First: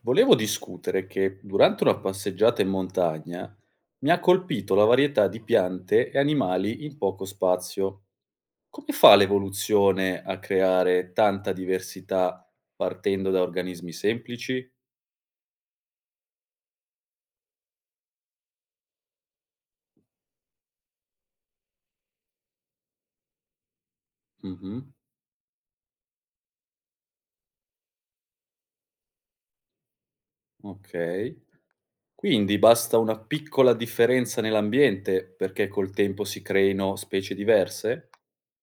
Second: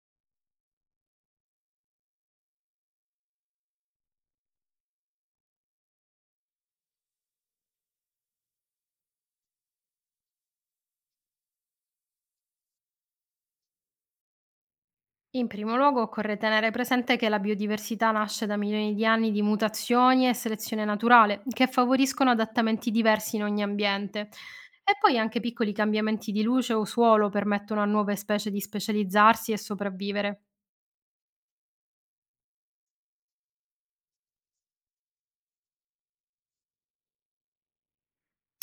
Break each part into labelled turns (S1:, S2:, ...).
S1: Volevo discutere che durante una passeggiata in montagna mi ha colpito la varietà di piante e animali in poco spazio. Come fa l'evoluzione a creare tanta diversità partendo da organismi semplici?
S2: In primo luogo occorre tenere presente che la biodiversità nasce da milioni di anni di mutazioni e selezione naturale, che favoriscono adattamenti diversi in ogni ambiente.
S1: Mhm,
S2: E poi anche piccoli cambiamenti di luce o suolo permettono a nuove specie di specializzarsi e sopravvivere.
S1: ok. Quindi basta una piccola differenza nell'ambiente perché col tempo si creino specie diverse?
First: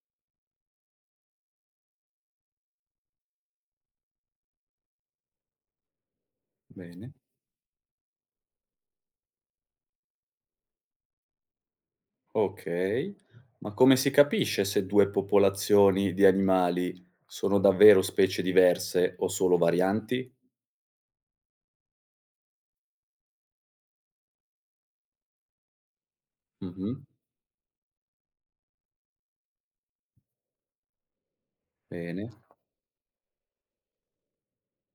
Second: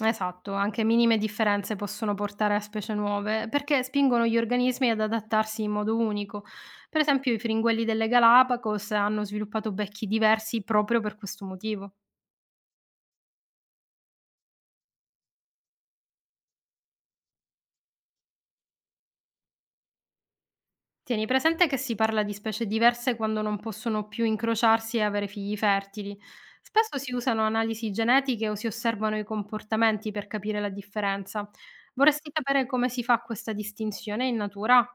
S2: Esatto, anche minime differenze possono portare a specie nuove, perché spingono gli organismi ad adattarsi in modo unico. Per
S1: Bene.
S2: esempio i fringuelli delle Galapagos hanno sviluppato becchi diversi proprio per questo motivo.
S1: Okay, ma come si capisce se 2 popolazioni di animali sono davvero specie diverse o solo varianti?
S2: Tieni presente che si parla di specie diverse quando non possono più incrociarsi e avere figli fertili.
S1: Mh-mh,
S2: Spesso si usano analisi genetiche o si osservano i comportamenti per capire la differenza.
S1: bene.
S2: Vorresti sapere come si fa questa distinzione in natura?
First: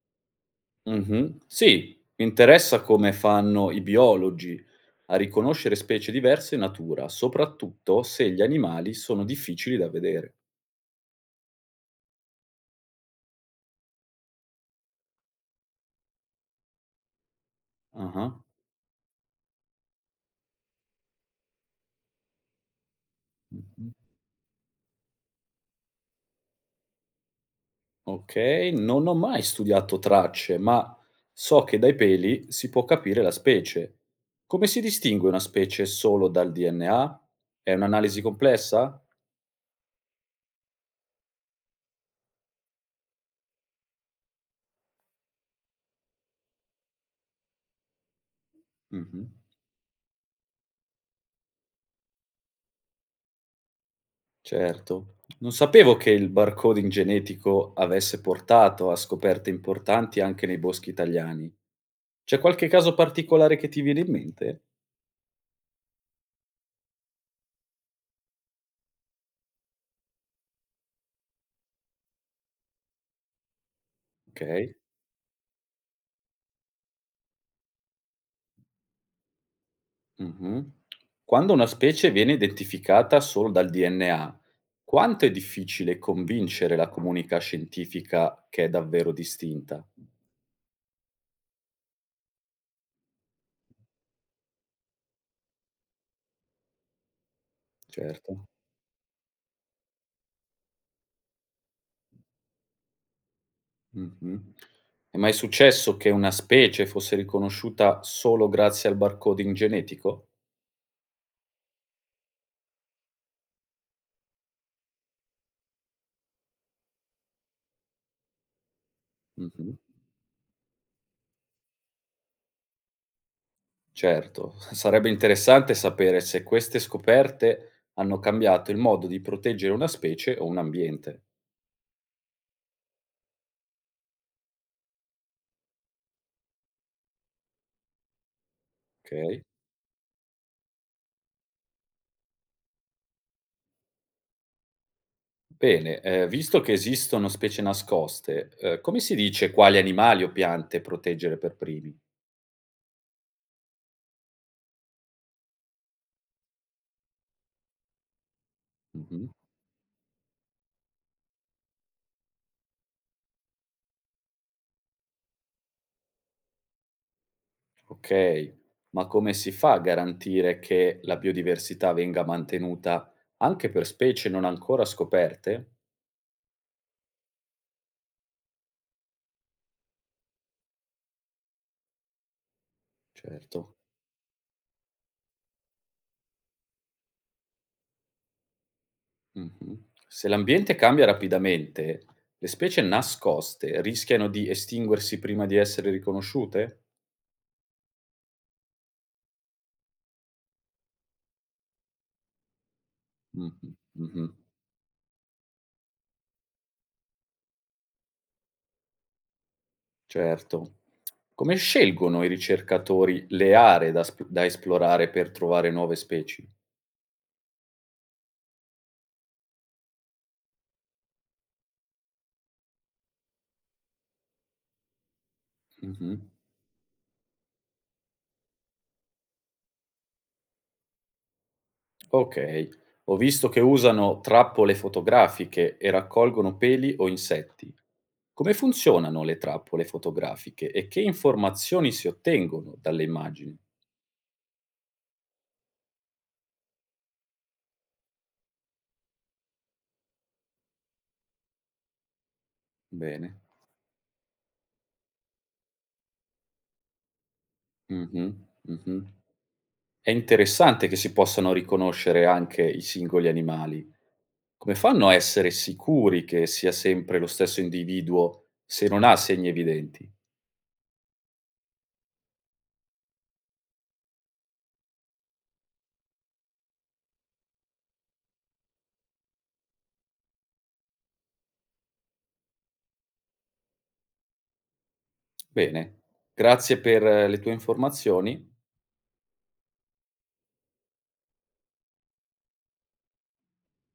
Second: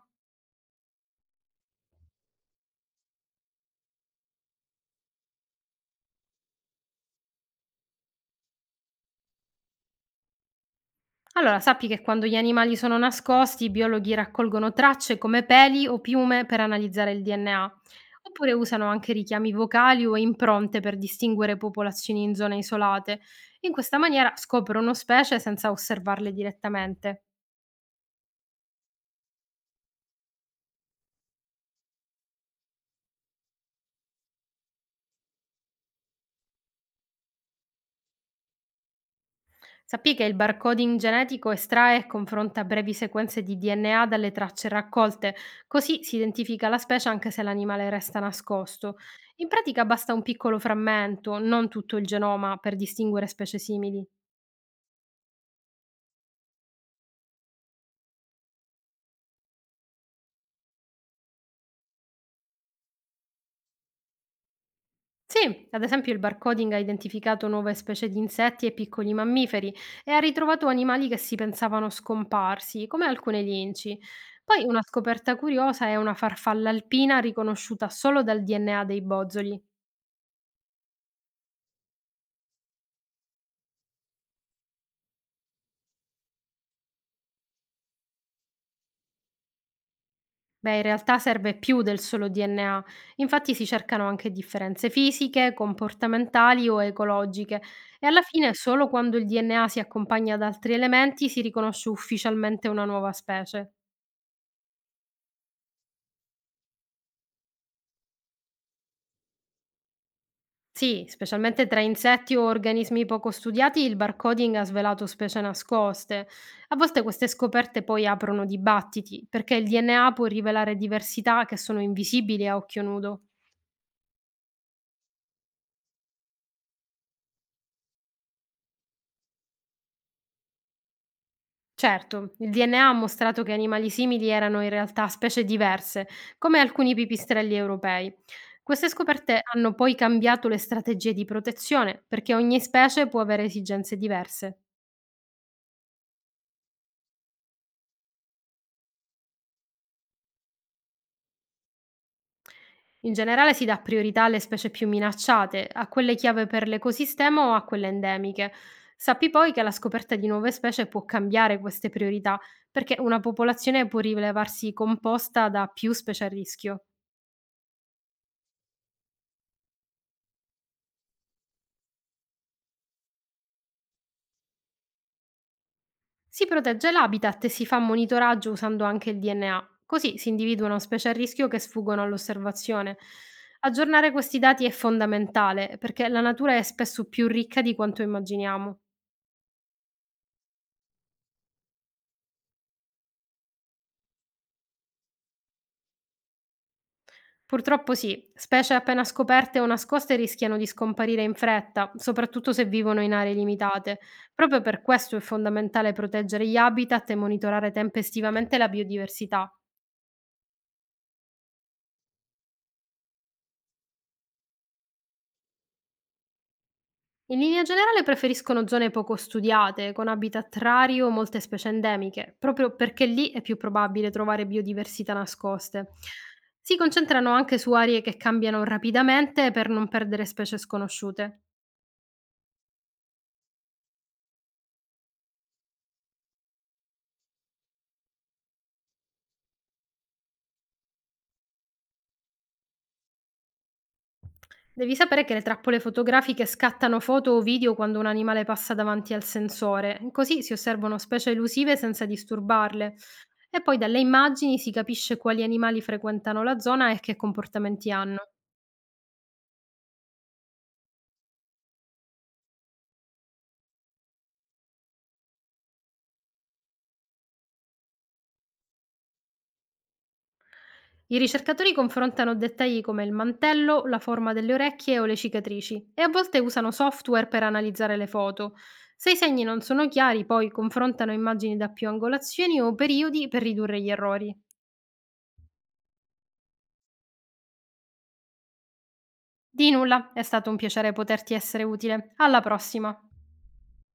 S1: Mh-mh. Sì, mi interessa come fanno i biologi a riconoscere specie diverse in natura, soprattutto se gli animali sono difficili da vedere.
S2: Allora, sappi che quando gli animali sono nascosti, i biologhi raccolgono tracce come peli o piume per analizzare il DNA,
S1: Ah-ah.
S2: oppure usano anche richiami vocali o impronte per distinguere popolazioni in zone isolate. In
S1: Mh-mh.
S2: questa maniera scoprono specie senza osservarle direttamente.
S1: Okay, non ho mai studiato tracce, ma so che dai peli si può capire la specie. Come si distingue una specie solo dal DNA? È un'analisi complessa?
S2: Sappi che il barcoding genetico estrae e confronta brevi sequenze di DNA dalle tracce raccolte, così si identifica la specie anche se l'animale resta nascosto.
S1: Mh-mh,
S2: In pratica basta un piccolo frammento, non tutto il genoma, per distinguere specie simili.
S1: certo. Non sapevo che il barcoding genetico avesse portato a scoperte importanti anche nei boschi italiani. C'è qualche caso particolare che ti viene in mente?
S2: Sì, ad esempio il barcoding ha identificato nuove specie di insetti e piccoli mammiferi e ha ritrovato animali che si pensavano scomparsi, come alcune linci. Poi
S1: Okay.
S2: una scoperta curiosa è una farfalla alpina riconosciuta solo dal DNA dei bozzoli.
S1: Mh-mh. Quando una specie viene identificata solo dal DNA, quanto è difficile convincere la comunità scientifica che è davvero distinta?
S2: Beh, in realtà serve più del solo DNA, infatti si cercano anche differenze fisiche, comportamentali o ecologiche e alla
S1: Certo.
S2: fine solo quando il DNA si accompagna ad altri elementi si riconosce ufficialmente una nuova specie.
S1: Mh-mh. È mai successo che una specie fosse riconosciuta solo grazie al barcoding genetico?
S2: Sì, specialmente tra insetti o organismi poco studiati il barcoding ha svelato specie nascoste. A volte queste scoperte poi aprono dibattiti, perché il
S1: Mh-mh.
S2: DNA può rivelare diversità che sono invisibili a occhio nudo.
S1: Certo, sarebbe interessante sapere se queste scoperte hanno cambiato il modo di proteggere una specie o un ambiente,
S2: Certo, il DNA ha mostrato che animali simili erano in realtà specie diverse, come alcuni pipistrelli europei. Queste
S1: okay?
S2: scoperte hanno poi cambiato le strategie di protezione, perché ogni specie può avere esigenze diverse.
S1: Bene, visto che esistono specie nascoste, come si dice quali animali o piante proteggere per primi?
S2: In generale si dà priorità alle specie più minacciate, a quelle chiave per l'ecosistema o a quelle endemiche.
S1: Mh-mh.
S2: Sappi poi che la scoperta di nuove specie può cambiare queste priorità, perché una popolazione può rilevarsi composta da più specie a rischio.
S1: Okay, ma come si fa a garantire che la biodiversità venga mantenuta anche per specie non ancora scoperte?
S2: Si protegge l'habitat e si fa monitoraggio usando anche il DNA, così si individuano specie a rischio che sfuggono all'osservazione.
S1: Certo.
S2: Aggiornare questi dati è fondamentale perché la natura è spesso più ricca di quanto immaginiamo.
S1: Mh-mh. Se l'ambiente cambia rapidamente, le specie nascoste rischiano di estinguersi prima di essere riconosciute?
S2: Purtroppo sì, specie appena scoperte o nascoste rischiano di scomparire in fretta, soprattutto se vivono in aree
S1: Mh-mh,
S2: limitate.
S1: mh-mh.
S2: Proprio per questo è fondamentale proteggere gli habitat e monitorare tempestivamente la biodiversità.
S1: Certo. Come scelgono i ricercatori le aree da esplorare per trovare nuove specie?
S2: In linea generale preferiscono zone poco studiate, con habitat rari o molte specie endemiche, proprio perché lì è più probabile trovare biodiversità nascoste.
S1: Mh-mh.
S2: Si concentrano anche su aree che cambiano rapidamente per non perdere specie sconosciute.
S1: Okay. Ho visto che usano trappole fotografiche e raccolgono peli o insetti. Come funzionano le trappole fotografiche e che informazioni si ottengono dalle immagini?
S2: Devi sapere che le trappole fotografiche scattano foto o video quando un animale passa davanti al sensore, così si osservano specie elusive senza disturbarle.
S1: Bene.
S2: E poi dalle immagini si capisce quali animali frequentano la zona e che comportamenti hanno.
S1: Mh-mh, mh-mh. È interessante che si possano riconoscere anche i singoli animali. Come fanno a essere sicuri che sia sempre lo stesso individuo se non ha segni evidenti?
S2: I ricercatori confrontano dettagli come il mantello, la forma delle orecchie o le cicatrici e a volte usano software per analizzare le foto. Se i segni non sono chiari, poi confrontano immagini da più angolazioni o periodi per ridurre gli errori.
S1: Bene, grazie per le tue informazioni.
S2: Di nulla, è stato un piacere poterti essere utile. Alla prossima!